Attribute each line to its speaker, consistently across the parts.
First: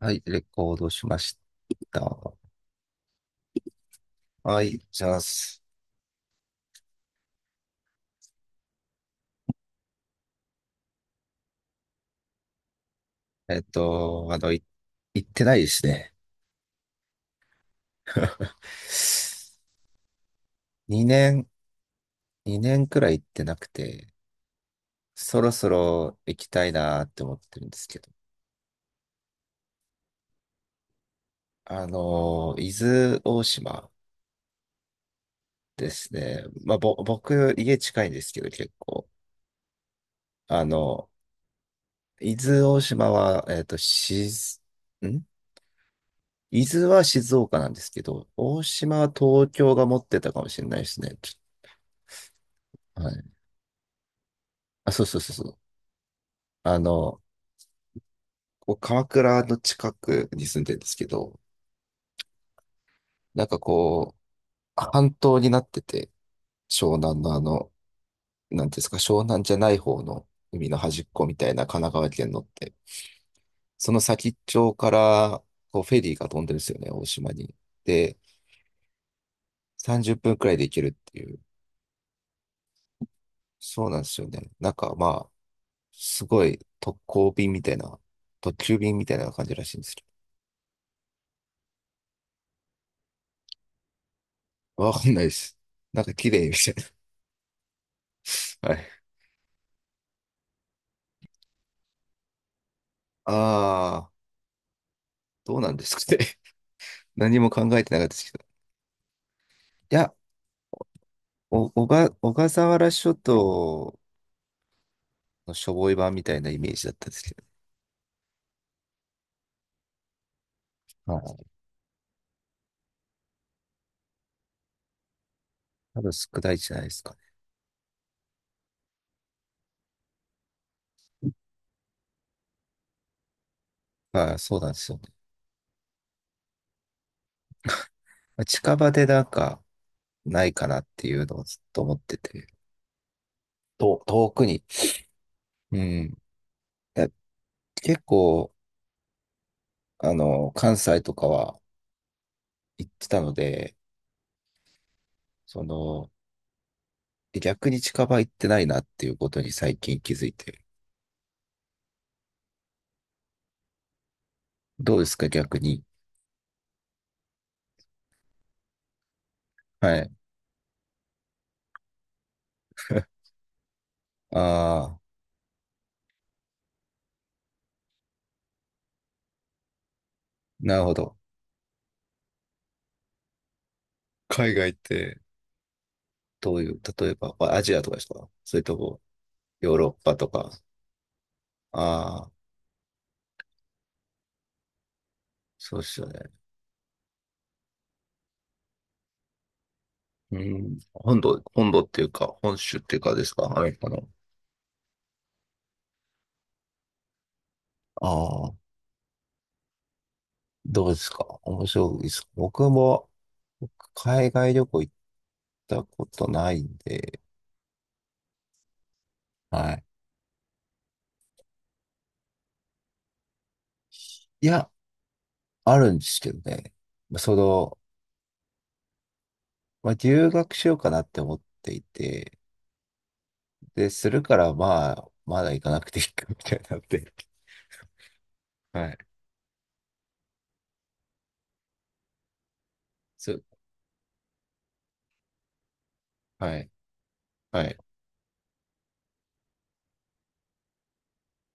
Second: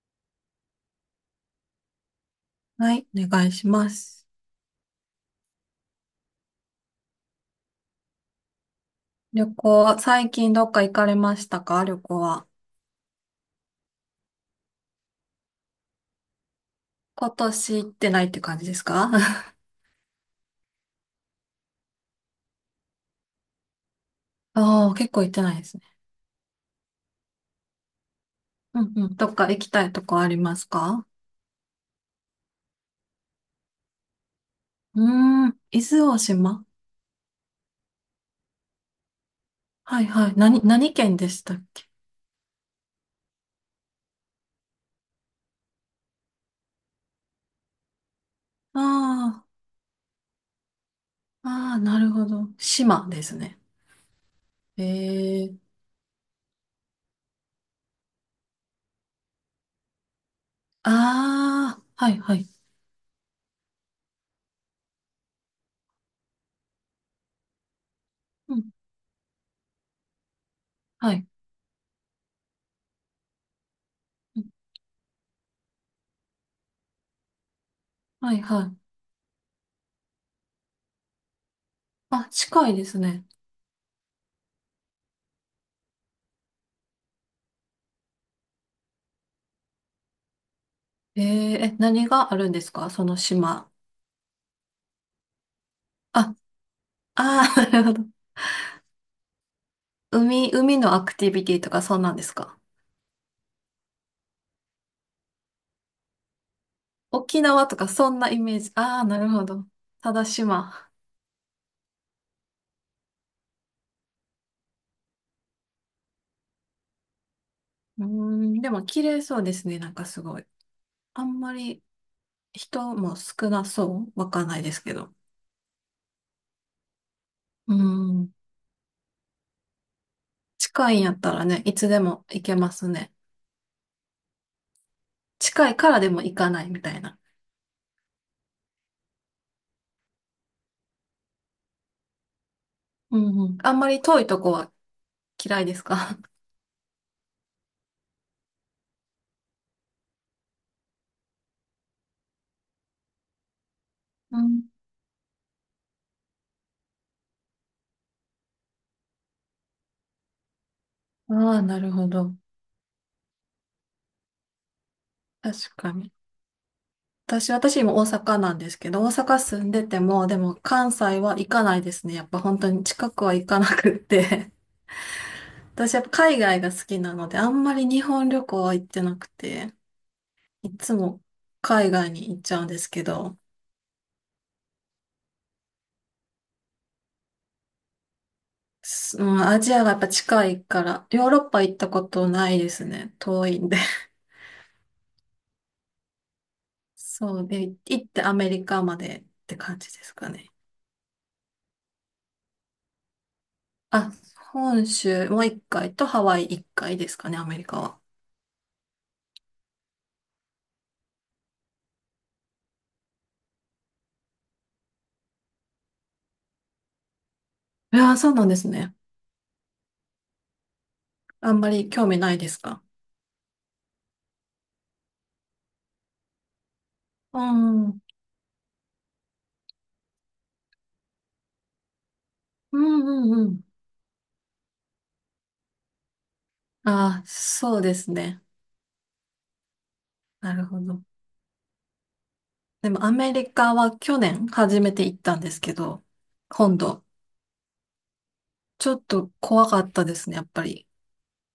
Speaker 1: はい、レコードしました。
Speaker 2: はい、お願いします。
Speaker 1: はい、じゃあ、
Speaker 2: 旅行、最近どっか行かれましたか、旅行は？
Speaker 1: えっと、あの、い、行ってないですね。
Speaker 2: 今年行ってないって感じですか？
Speaker 1: 2年、2年くらい行ってなくて、
Speaker 2: ああー、結構行っ
Speaker 1: そ
Speaker 2: て
Speaker 1: ろ
Speaker 2: ないで
Speaker 1: そ
Speaker 2: すね。
Speaker 1: ろ行きたいなって思ってるんですけど。
Speaker 2: うんうん。どっか行きたいとこありますか？
Speaker 1: 伊豆大島
Speaker 2: うーん、伊
Speaker 1: で
Speaker 2: 豆
Speaker 1: す
Speaker 2: 大
Speaker 1: ね。
Speaker 2: 島。
Speaker 1: まあ、僕、家近いんですけど、結構。
Speaker 2: はいはい。何、
Speaker 1: あ
Speaker 2: 何
Speaker 1: の、
Speaker 2: 県でしたっけ？
Speaker 1: 伊豆大島は、えっと、しず、ん伊豆は静岡なんですけど、大島は
Speaker 2: あ
Speaker 1: 東京が持ってたかもしれないですね。
Speaker 2: あ、ああ、なるほど。島
Speaker 1: はい。
Speaker 2: ですね。
Speaker 1: あ、そうそうそ
Speaker 2: え
Speaker 1: う。
Speaker 2: え。
Speaker 1: あの、こう鎌倉の近くに住んでるんですけど、
Speaker 2: ああ、はいはい。
Speaker 1: なんかこう、半島になってて、湘南の
Speaker 2: うん、
Speaker 1: なんていうんですか、湘南じゃない方の海の端っ
Speaker 2: は
Speaker 1: こ
Speaker 2: い。
Speaker 1: みたいな神奈川県のって、その先っ
Speaker 2: うん。
Speaker 1: ちょから、こう、フェリーが飛んでるんですよね、大島に。で、
Speaker 2: はいはい。
Speaker 1: 30分くらいで行けるっていう。
Speaker 2: あ、近いですね。
Speaker 1: そうなんですよね。なんかまあ、すごい特攻便みたいな、特急便みたいな感じらしいんですけ
Speaker 2: えー、え、何があるんですかその島？
Speaker 1: ど。わかんないです。なんか
Speaker 2: あ、
Speaker 1: 綺麗みたい
Speaker 2: ああ、なるほど。
Speaker 1: な。はい。
Speaker 2: 海のアクティビティとかそんなんですか？
Speaker 1: あ、どうなんですかね。何
Speaker 2: 沖
Speaker 1: も考
Speaker 2: 縄と
Speaker 1: え
Speaker 2: か
Speaker 1: てなかった
Speaker 2: そ
Speaker 1: で
Speaker 2: んな
Speaker 1: すけ
Speaker 2: イ
Speaker 1: ど。
Speaker 2: メージ。ああ、なるほど。
Speaker 1: いや、
Speaker 2: ただ島。
Speaker 1: お、小が、小笠原諸島のしょぼい版みたいなイメージだったんですけ
Speaker 2: うーん、でも綺麗そうですね。なんかすごい。
Speaker 1: ど。は
Speaker 2: あん
Speaker 1: い。
Speaker 2: まり人も少なそう。わかんないですけど。
Speaker 1: 多分少ないじゃないですか
Speaker 2: うーん、近いんやっ
Speaker 1: ね。
Speaker 2: たらね、いつでも行けますね。
Speaker 1: まあ、そうなんですよね。
Speaker 2: 近いからでも行かないみたいな。
Speaker 1: まあ近場でなんか、ないかなっていうのをずっと思ってて。
Speaker 2: うんうん。あんまり遠い
Speaker 1: 遠
Speaker 2: と
Speaker 1: く
Speaker 2: こ
Speaker 1: に。
Speaker 2: は嫌いで
Speaker 1: う
Speaker 2: す
Speaker 1: ん。
Speaker 2: か？
Speaker 1: や結構、関西とかは行ってたので、
Speaker 2: うん。
Speaker 1: その、逆に近場行ってないなっていうことに最近気づいて。
Speaker 2: ああ、なるほど。
Speaker 1: どうですか、逆
Speaker 2: 確
Speaker 1: に。
Speaker 2: かに。私今大阪なんですけど、大阪住んで
Speaker 1: は
Speaker 2: て
Speaker 1: い。
Speaker 2: も、でも関西は行かないですね。やっぱ本当に近 くは行かなくっ
Speaker 1: あ
Speaker 2: て。
Speaker 1: あ。
Speaker 2: 私やっぱ海外が好きなので、あんまり日本旅行は行ってなくて、い
Speaker 1: なるほ
Speaker 2: つ
Speaker 1: ど。
Speaker 2: も海外に行っちゃうんですけど、
Speaker 1: 海外って、どういう、例えば、まあアジアとかですか？それとも、
Speaker 2: すうん、アジ
Speaker 1: ヨー
Speaker 2: ア
Speaker 1: ロ
Speaker 2: が
Speaker 1: ッ
Speaker 2: やっぱ
Speaker 1: パと
Speaker 2: 近
Speaker 1: か。
Speaker 2: いから、ヨーロッパ行ったこ
Speaker 1: あ
Speaker 2: と
Speaker 1: あ、
Speaker 2: ないですね。遠いんで。
Speaker 1: そうですよね。
Speaker 2: そうで、行ってアメリカまでって感じですか
Speaker 1: う
Speaker 2: ね。
Speaker 1: ん。本土っていうか、本州っていうかですか？アメリカの。
Speaker 2: あ、本州もう一回とハワイ一回ですかね、アメリカは。
Speaker 1: ああ、どうですか？面白いです？僕海外旅行行ったことないんで、
Speaker 2: いやー、そうなんですね。
Speaker 1: はい。
Speaker 2: あんまり興味ないですか？
Speaker 1: いや、あるんですけどね。そ
Speaker 2: う
Speaker 1: の、
Speaker 2: ん。うん
Speaker 1: まあ、留学しようかなって思っていて、
Speaker 2: うんうん。
Speaker 1: で、するから、まあ、まだ行かなくていいかみたいになって。
Speaker 2: ああ、そうですね。
Speaker 1: はい。
Speaker 2: なるほど。でもアメ
Speaker 1: そ、
Speaker 2: リカは去年初めて行ったんですけど、
Speaker 1: はい。
Speaker 2: 今度、
Speaker 1: はい。
Speaker 2: ちょっと怖かったですね、やっぱり。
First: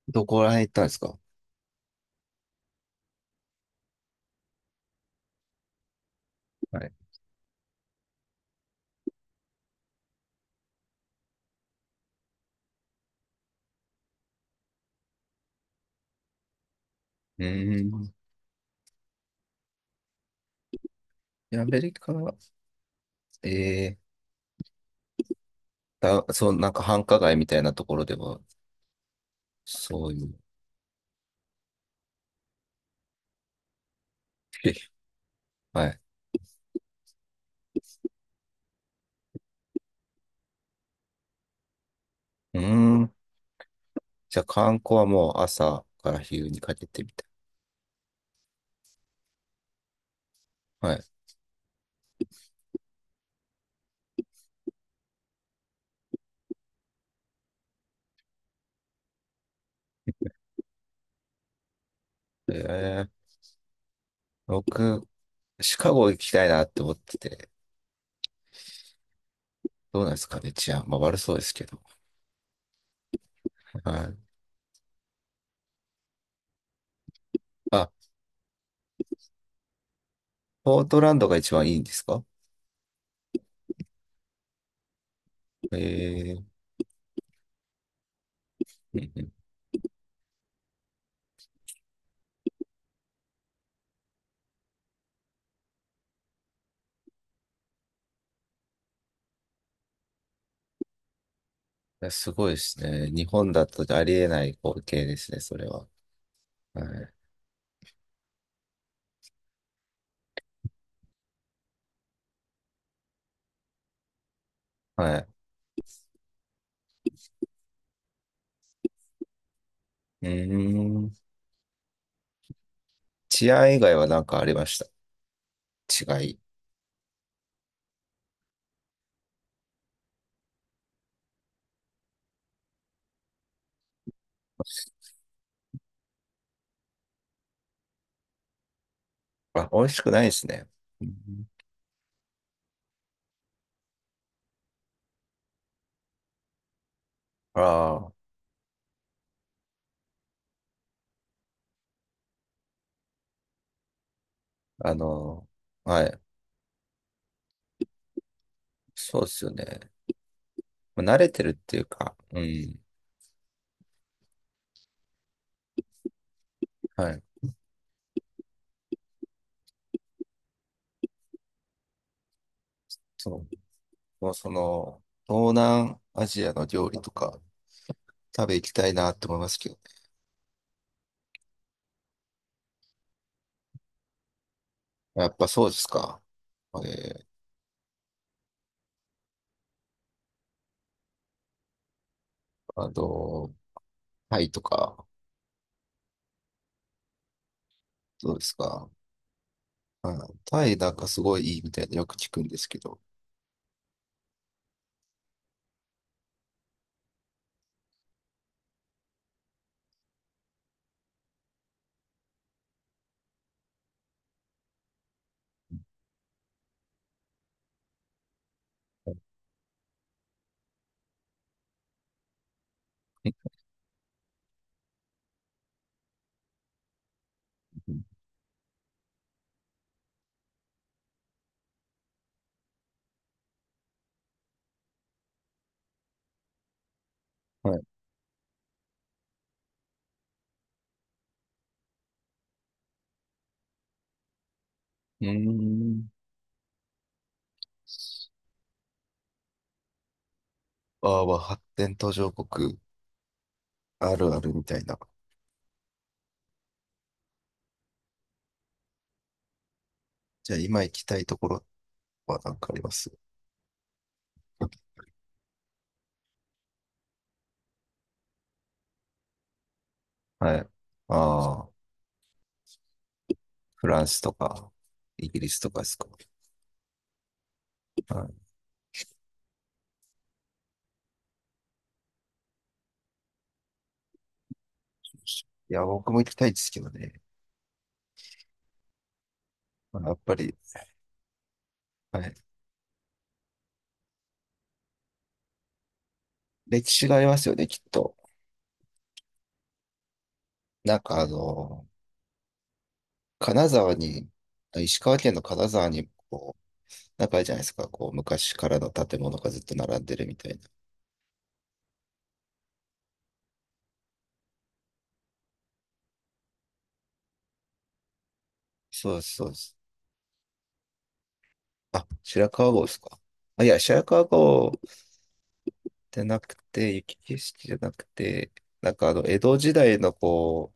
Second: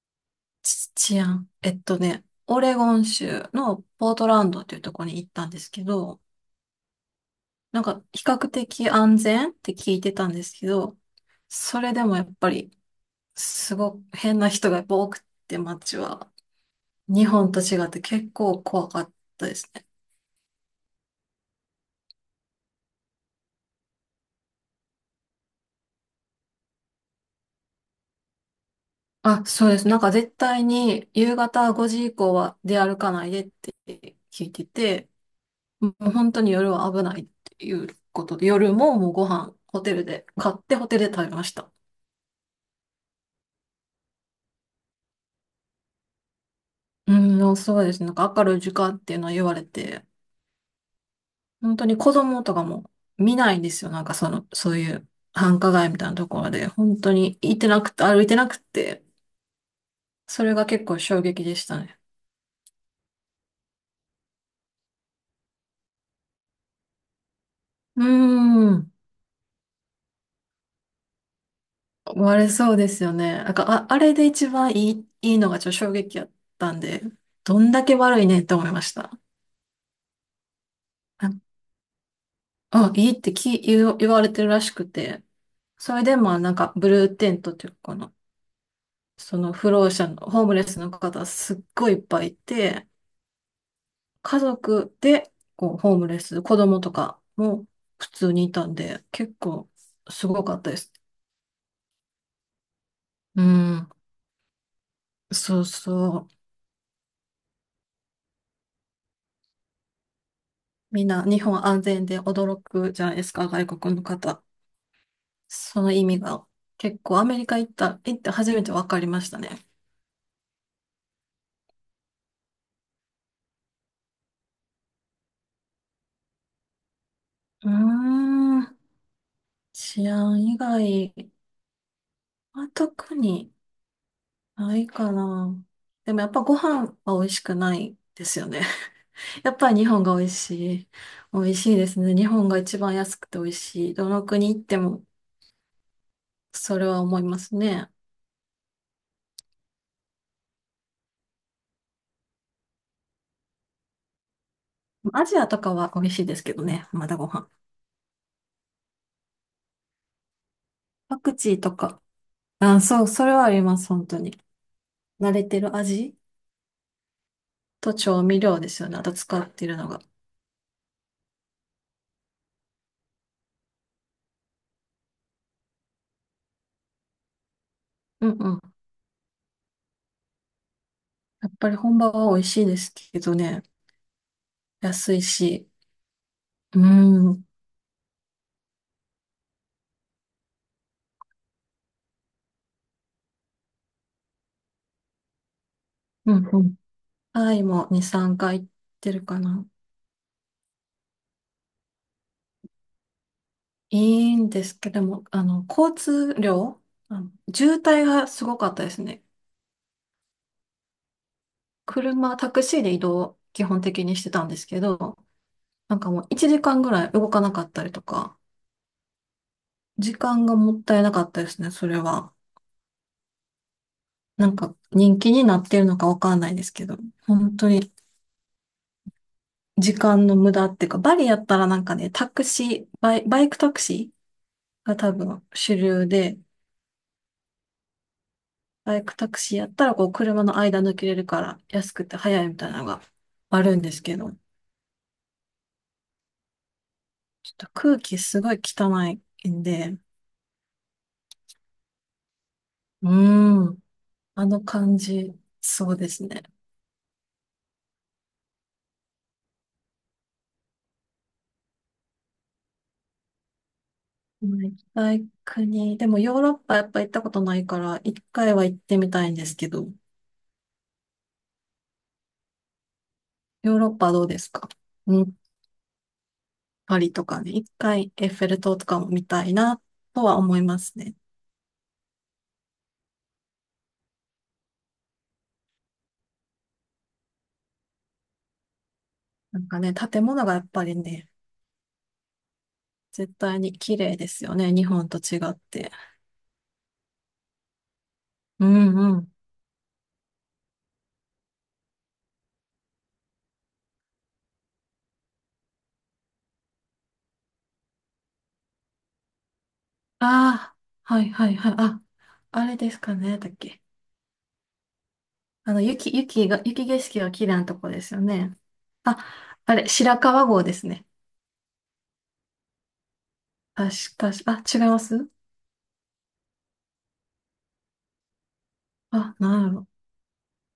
Speaker 1: どこら辺行ったんですか？
Speaker 2: 治安。オレゴン州のポートランドというところに行ったんですけど、
Speaker 1: はい。
Speaker 2: なんか比較的安全って聞いてたんですけど、それでもやっぱり、すごく変な人がやっぱ多くて街は。日
Speaker 1: う
Speaker 2: 本と
Speaker 1: ー
Speaker 2: 違って
Speaker 1: ん。
Speaker 2: 結構怖かったですね。
Speaker 1: アメリカ、えそう、なんか繁華街みたいなところでは、
Speaker 2: あ、そうです。なん
Speaker 1: そ
Speaker 2: か
Speaker 1: うい
Speaker 2: 絶
Speaker 1: う。
Speaker 2: 対に夕方5時以降は出歩かないでって聞いて
Speaker 1: え
Speaker 2: て、
Speaker 1: は
Speaker 2: も
Speaker 1: い。
Speaker 2: う本当に夜は危ないっていうことで、夜ももうご飯ホテルで買ってホテルで食べました。
Speaker 1: うーん。じゃあ観光はもう朝から昼にかけてみ
Speaker 2: う
Speaker 1: たい。
Speaker 2: ん、でもそうですね。なんか明るい時間っていうのは言われて、
Speaker 1: はい。
Speaker 2: 本当に子供とかも見ないんですよ。なんかその、そういう繁華街みたいなところで、本当に行ってなくて、歩いてなくて、それが結構衝撃でしたね。
Speaker 1: えー、僕、シカゴ行きたいなって思ってて、
Speaker 2: うーん。
Speaker 1: どうなんですかね、治安。まあ悪そうですけど。
Speaker 2: 割れそうですよね。なんか、
Speaker 1: は
Speaker 2: あ、あれ
Speaker 1: い。
Speaker 2: で一番いいのがちょっと衝撃やったんで、どんだ
Speaker 1: あ、
Speaker 2: け悪いねって思いました。
Speaker 1: ポートランド
Speaker 2: な
Speaker 1: が
Speaker 2: ん
Speaker 1: 一番いいんですか？
Speaker 2: あ、いいってき言う、言われてるらしくて、
Speaker 1: え
Speaker 2: それでまあなん
Speaker 1: ー、
Speaker 2: かブルーテントっていうかな、
Speaker 1: うんうん。い
Speaker 2: その不老者の、ホームレスの方すっごいいっぱいいて、家族でこうホームレス、子供とかも普通にいたんで、結構すごかったです。
Speaker 1: や、すごいですね。日
Speaker 2: う
Speaker 1: 本だと
Speaker 2: ん、
Speaker 1: ありえない光景ですね、そ
Speaker 2: そう
Speaker 1: れは。
Speaker 2: そう。
Speaker 1: はい
Speaker 2: みんな日本安全で驚くじゃないですか、外国の方。
Speaker 1: はい。
Speaker 2: その意味が結構アメリカ行って初めて分かりましたね。
Speaker 1: うーん。治安以外は何かありました？違い。
Speaker 2: うーん、治安以外は特にないかな。でもやっぱご飯は美味しくないですよね。やっ
Speaker 1: あ、
Speaker 2: ぱり
Speaker 1: 美
Speaker 2: 日
Speaker 1: 味し
Speaker 2: 本
Speaker 1: く
Speaker 2: が
Speaker 1: ない
Speaker 2: 美
Speaker 1: で
Speaker 2: 味
Speaker 1: すね。
Speaker 2: しい。
Speaker 1: う
Speaker 2: 美
Speaker 1: ん。
Speaker 2: 味しいですね。日本が一番安くて美味しい。どの国行ってもそれは思いますね。
Speaker 1: ああ、
Speaker 2: アジアとかは美
Speaker 1: は
Speaker 2: 味し
Speaker 1: い。
Speaker 2: いですけどね。まだご飯。
Speaker 1: そうですよね。まあ慣
Speaker 2: パ
Speaker 1: れ
Speaker 2: ク
Speaker 1: てるっ
Speaker 2: チーと
Speaker 1: ていう
Speaker 2: か。
Speaker 1: か、うん。
Speaker 2: あ、そう、それはあります、本当に。慣れてる味
Speaker 1: はい。
Speaker 2: と調味料ですよね。あと使ってるのが。
Speaker 1: そう。もうその、東南アジアの料理とか
Speaker 2: うん
Speaker 1: 食
Speaker 2: う
Speaker 1: べ行き
Speaker 2: ん。
Speaker 1: たいなって思いますけどね。
Speaker 2: やっぱり本場は美味しいですけどね。安い
Speaker 1: やっぱそう
Speaker 2: し。
Speaker 1: ですか。え
Speaker 2: う
Speaker 1: ー、
Speaker 2: ん。うん
Speaker 1: あの、タイとか、
Speaker 2: うん。タイも2、
Speaker 1: ど
Speaker 2: 3
Speaker 1: うです
Speaker 2: 回行っ
Speaker 1: か？
Speaker 2: てるかな。
Speaker 1: うん。タイなんかすごいいいみたいなよく聞くんですけど。
Speaker 2: いいんですけども、交通量、渋滞がすごかったですね。車、タクシーで移動を基本的にしてたんですけど、なんかもう1時間ぐらい動かなかったりとか、
Speaker 1: う
Speaker 2: 時間がもったいなかったですね、それは。なんか人気になってるのかわかんないですけど、本当に
Speaker 1: ん、
Speaker 2: 時間の無駄っていうか、バリやったらなんかね、タクシー、バイクタクシーが多分主流で、
Speaker 1: はい。
Speaker 2: バイクタクシーやったらこう車の間抜けれるから安くて早いみたいなのがあるんですけど、
Speaker 1: うーん。
Speaker 2: ちょっと空気すごい汚いんで、
Speaker 1: あー、は発展途上国
Speaker 2: うーん、
Speaker 1: あるあ
Speaker 2: あ
Speaker 1: る
Speaker 2: の
Speaker 1: みたい
Speaker 2: 感
Speaker 1: な。
Speaker 2: じ、そうですね。
Speaker 1: じゃあ今行きたいところは何かあります？
Speaker 2: まあ行きたい国、でもヨーロッパやっぱ行ったことないから、一回は行ってみたいんですけど、
Speaker 1: はい。ああ、
Speaker 2: ヨー
Speaker 1: フ
Speaker 2: ロッ
Speaker 1: ラン
Speaker 2: パ
Speaker 1: ス
Speaker 2: どう
Speaker 1: と
Speaker 2: ですか？
Speaker 1: か、イギリスとかですか？
Speaker 2: パリとかね、一回
Speaker 1: は
Speaker 2: エッ
Speaker 1: い。
Speaker 2: フェル塔とかも見たいなとは思いますね。
Speaker 1: いや、僕も行きたいですけどね。
Speaker 2: なんかね、
Speaker 1: まあやっ
Speaker 2: 建
Speaker 1: ぱ
Speaker 2: 物が
Speaker 1: り、
Speaker 2: やっぱりね、
Speaker 1: はい。
Speaker 2: 絶対に綺麗ですよね、日本と違って。
Speaker 1: 歴史がありますよね、きっと。
Speaker 2: うんうん。
Speaker 1: なんか金沢に、石川県の金沢に、こう、なんかあるじゃないですか。こう、昔からの建物がずっと並んでる
Speaker 2: あ
Speaker 1: みたいな。
Speaker 2: あ、はいはいはい。あ、あれですかね、だっけ。雪景色が綺麗なとこですよね。
Speaker 1: そう
Speaker 2: あ、
Speaker 1: です、そうで
Speaker 2: あ
Speaker 1: す。
Speaker 2: れ、白川郷ですね。
Speaker 1: あ、白川郷ですか？あ、いや、白
Speaker 2: 確
Speaker 1: 川
Speaker 2: か、あ、違
Speaker 1: 郷
Speaker 2: います。
Speaker 1: じゃなくて、雪景色じゃなくて、なんか
Speaker 2: あ、
Speaker 1: 江戸
Speaker 2: なんや
Speaker 1: 時
Speaker 2: ろ。
Speaker 1: 代のこ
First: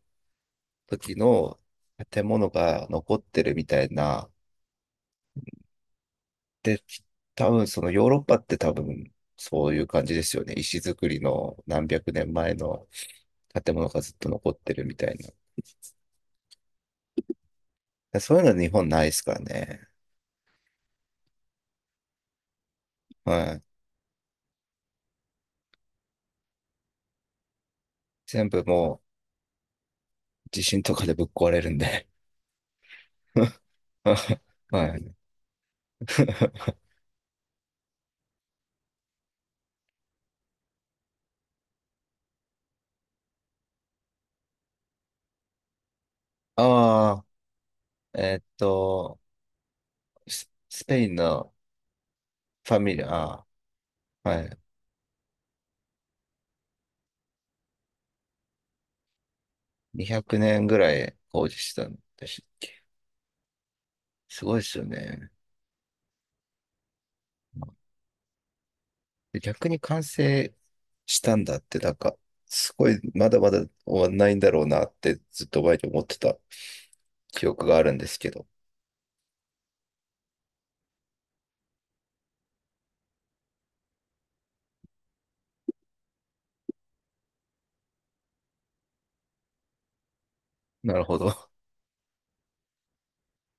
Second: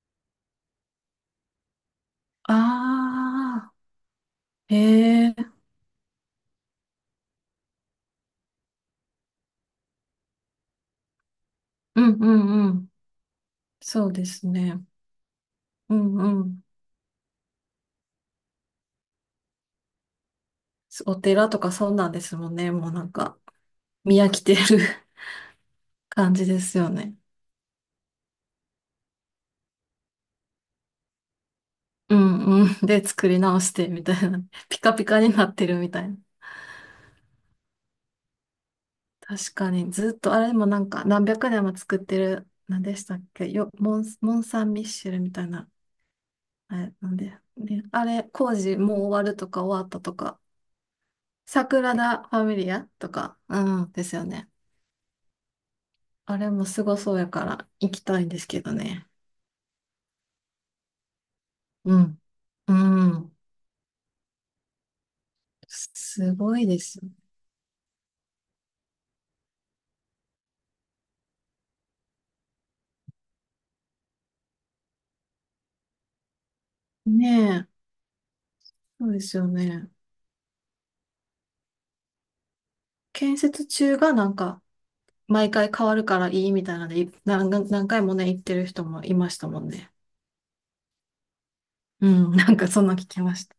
Speaker 1: う、時の建物が残ってるみ
Speaker 2: ああ、
Speaker 1: たいな。
Speaker 2: へえ、
Speaker 1: で、多分そのヨーロッパって多分そういう感じですよね。石造りの何
Speaker 2: う
Speaker 1: 百
Speaker 2: んう
Speaker 1: 年前
Speaker 2: んう
Speaker 1: の
Speaker 2: ん。
Speaker 1: 建物が
Speaker 2: そう
Speaker 1: ずっ
Speaker 2: で
Speaker 1: と
Speaker 2: す
Speaker 1: 残って
Speaker 2: ね。
Speaker 1: るみたいな。
Speaker 2: うんうん。
Speaker 1: でそういうのは日本ないですからね。
Speaker 2: お寺とかそうなんですもんね。もうなんか、
Speaker 1: はい。
Speaker 2: 見飽きてる 感じですよね。
Speaker 1: 全部もう地震とかでぶっ壊れるんで。
Speaker 2: うんうん。で、作り直してみたいな。ピカ
Speaker 1: は
Speaker 2: ピ
Speaker 1: い。
Speaker 2: カになってるみたいな。確かに、ずっと、あれでもなんか、何百年も作ってる、何でしたっけよ、モン・サン・ミッシェルみたいな。あれ、なん
Speaker 1: ああ、
Speaker 2: で、ね、あれ、
Speaker 1: えっ
Speaker 2: 工事もう
Speaker 1: と、
Speaker 2: 終わるとか終わったとか、
Speaker 1: スペインの
Speaker 2: サグラダ・ファミリ
Speaker 1: ファ
Speaker 2: ア
Speaker 1: ミリ
Speaker 2: と
Speaker 1: ア。
Speaker 2: か、うん、ですよ
Speaker 1: は
Speaker 2: ね。
Speaker 1: い。
Speaker 2: あれもすごそうやから、行きたいんですけどね。
Speaker 1: 200年ぐらい工事した
Speaker 2: う
Speaker 1: ん
Speaker 2: ん。
Speaker 1: でしたっ
Speaker 2: う
Speaker 1: け？
Speaker 2: ん。
Speaker 1: すごいですよね。
Speaker 2: すごいです
Speaker 1: で逆に完成したんだって、なんか、すごい、まだまだ終わんないんだろうなって、ずっと前に思ってた記
Speaker 2: ね
Speaker 1: 憶が
Speaker 2: え、
Speaker 1: あるんですけど。
Speaker 2: そうですよね。建設中がなんか、毎回変わるからいいみたいなので、何回もね、行ってる人もいましたもんね。
Speaker 1: なるほど。
Speaker 2: うん、なんかそんな聞きました。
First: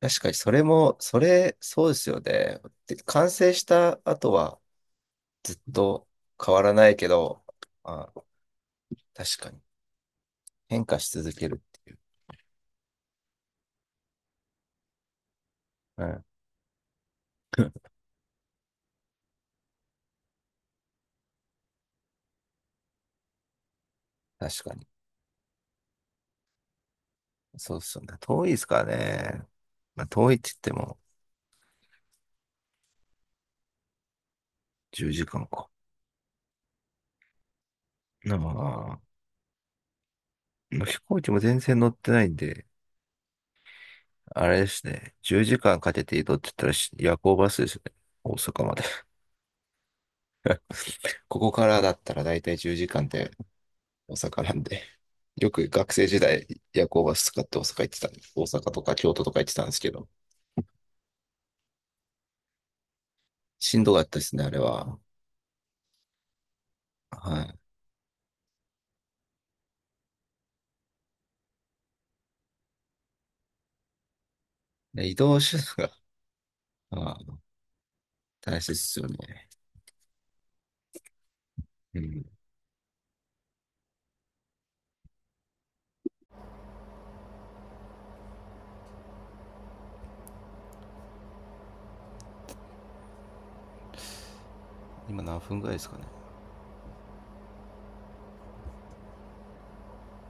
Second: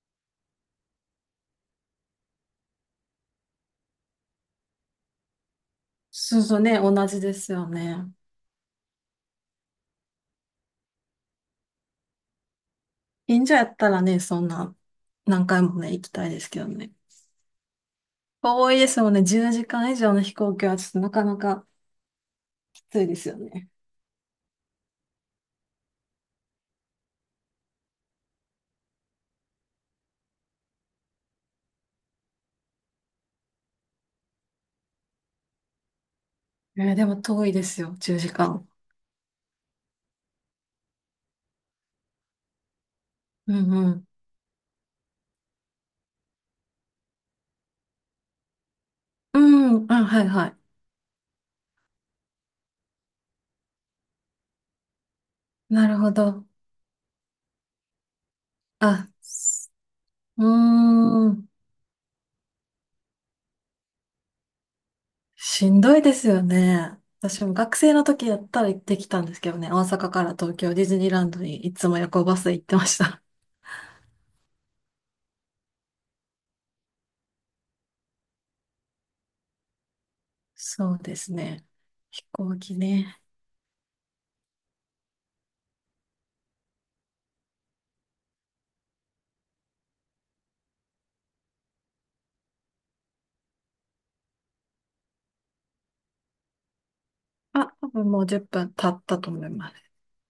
Speaker 1: 確かに、それも、そうですよね。で、完成した後は、ずっと
Speaker 2: そう
Speaker 1: 変
Speaker 2: そう
Speaker 1: わら
Speaker 2: ね、
Speaker 1: ない
Speaker 2: 同
Speaker 1: け
Speaker 2: じで
Speaker 1: ど、
Speaker 2: すよ
Speaker 1: ま
Speaker 2: ね。
Speaker 1: あ、確かに、変化し続けるっていう。
Speaker 2: 近所やったらね、そんな、何回もね、行
Speaker 1: う
Speaker 2: き
Speaker 1: ん。
Speaker 2: たいですけどね。遠いですもんね、10時間以上の飛行機はちょっとなかなかきついですよね。
Speaker 1: 確かに。そうですよね。遠いですからね。まあ、遠いって言っても、10時間かんか。
Speaker 2: でも遠いですよ、10時
Speaker 1: ま
Speaker 2: 間。
Speaker 1: あ、飛行機も全然乗ってないんで、
Speaker 2: うんうん。
Speaker 1: あれですね。10時間かんかけて移動って言ったら夜行バスですね。大阪まで。
Speaker 2: うん、あ、はいはい。
Speaker 1: ここからだったら大体10時間で大阪なんで。よく
Speaker 2: な
Speaker 1: 学
Speaker 2: る
Speaker 1: 生
Speaker 2: ほ
Speaker 1: 時代
Speaker 2: ど。
Speaker 1: 夜行バス使って大阪行ってたんです。大阪とか
Speaker 2: あ、
Speaker 1: 京都とか行ってたんですけど。
Speaker 2: うーん。
Speaker 1: しんどかったですね、あれは。
Speaker 2: しんどいですよね。私
Speaker 1: は
Speaker 2: も学生の時やったら行ってきたんですけどね、大阪から東京ディズニーランドにいつも夜行バスで行ってました。
Speaker 1: い。で移動手段が、まあ、大切ですよね。
Speaker 2: そうですね。
Speaker 1: う
Speaker 2: 飛
Speaker 1: ん。
Speaker 2: 行機ね。
Speaker 1: 今何分ぐらいですかね？
Speaker 2: あ、多分もう10分経ったと思います。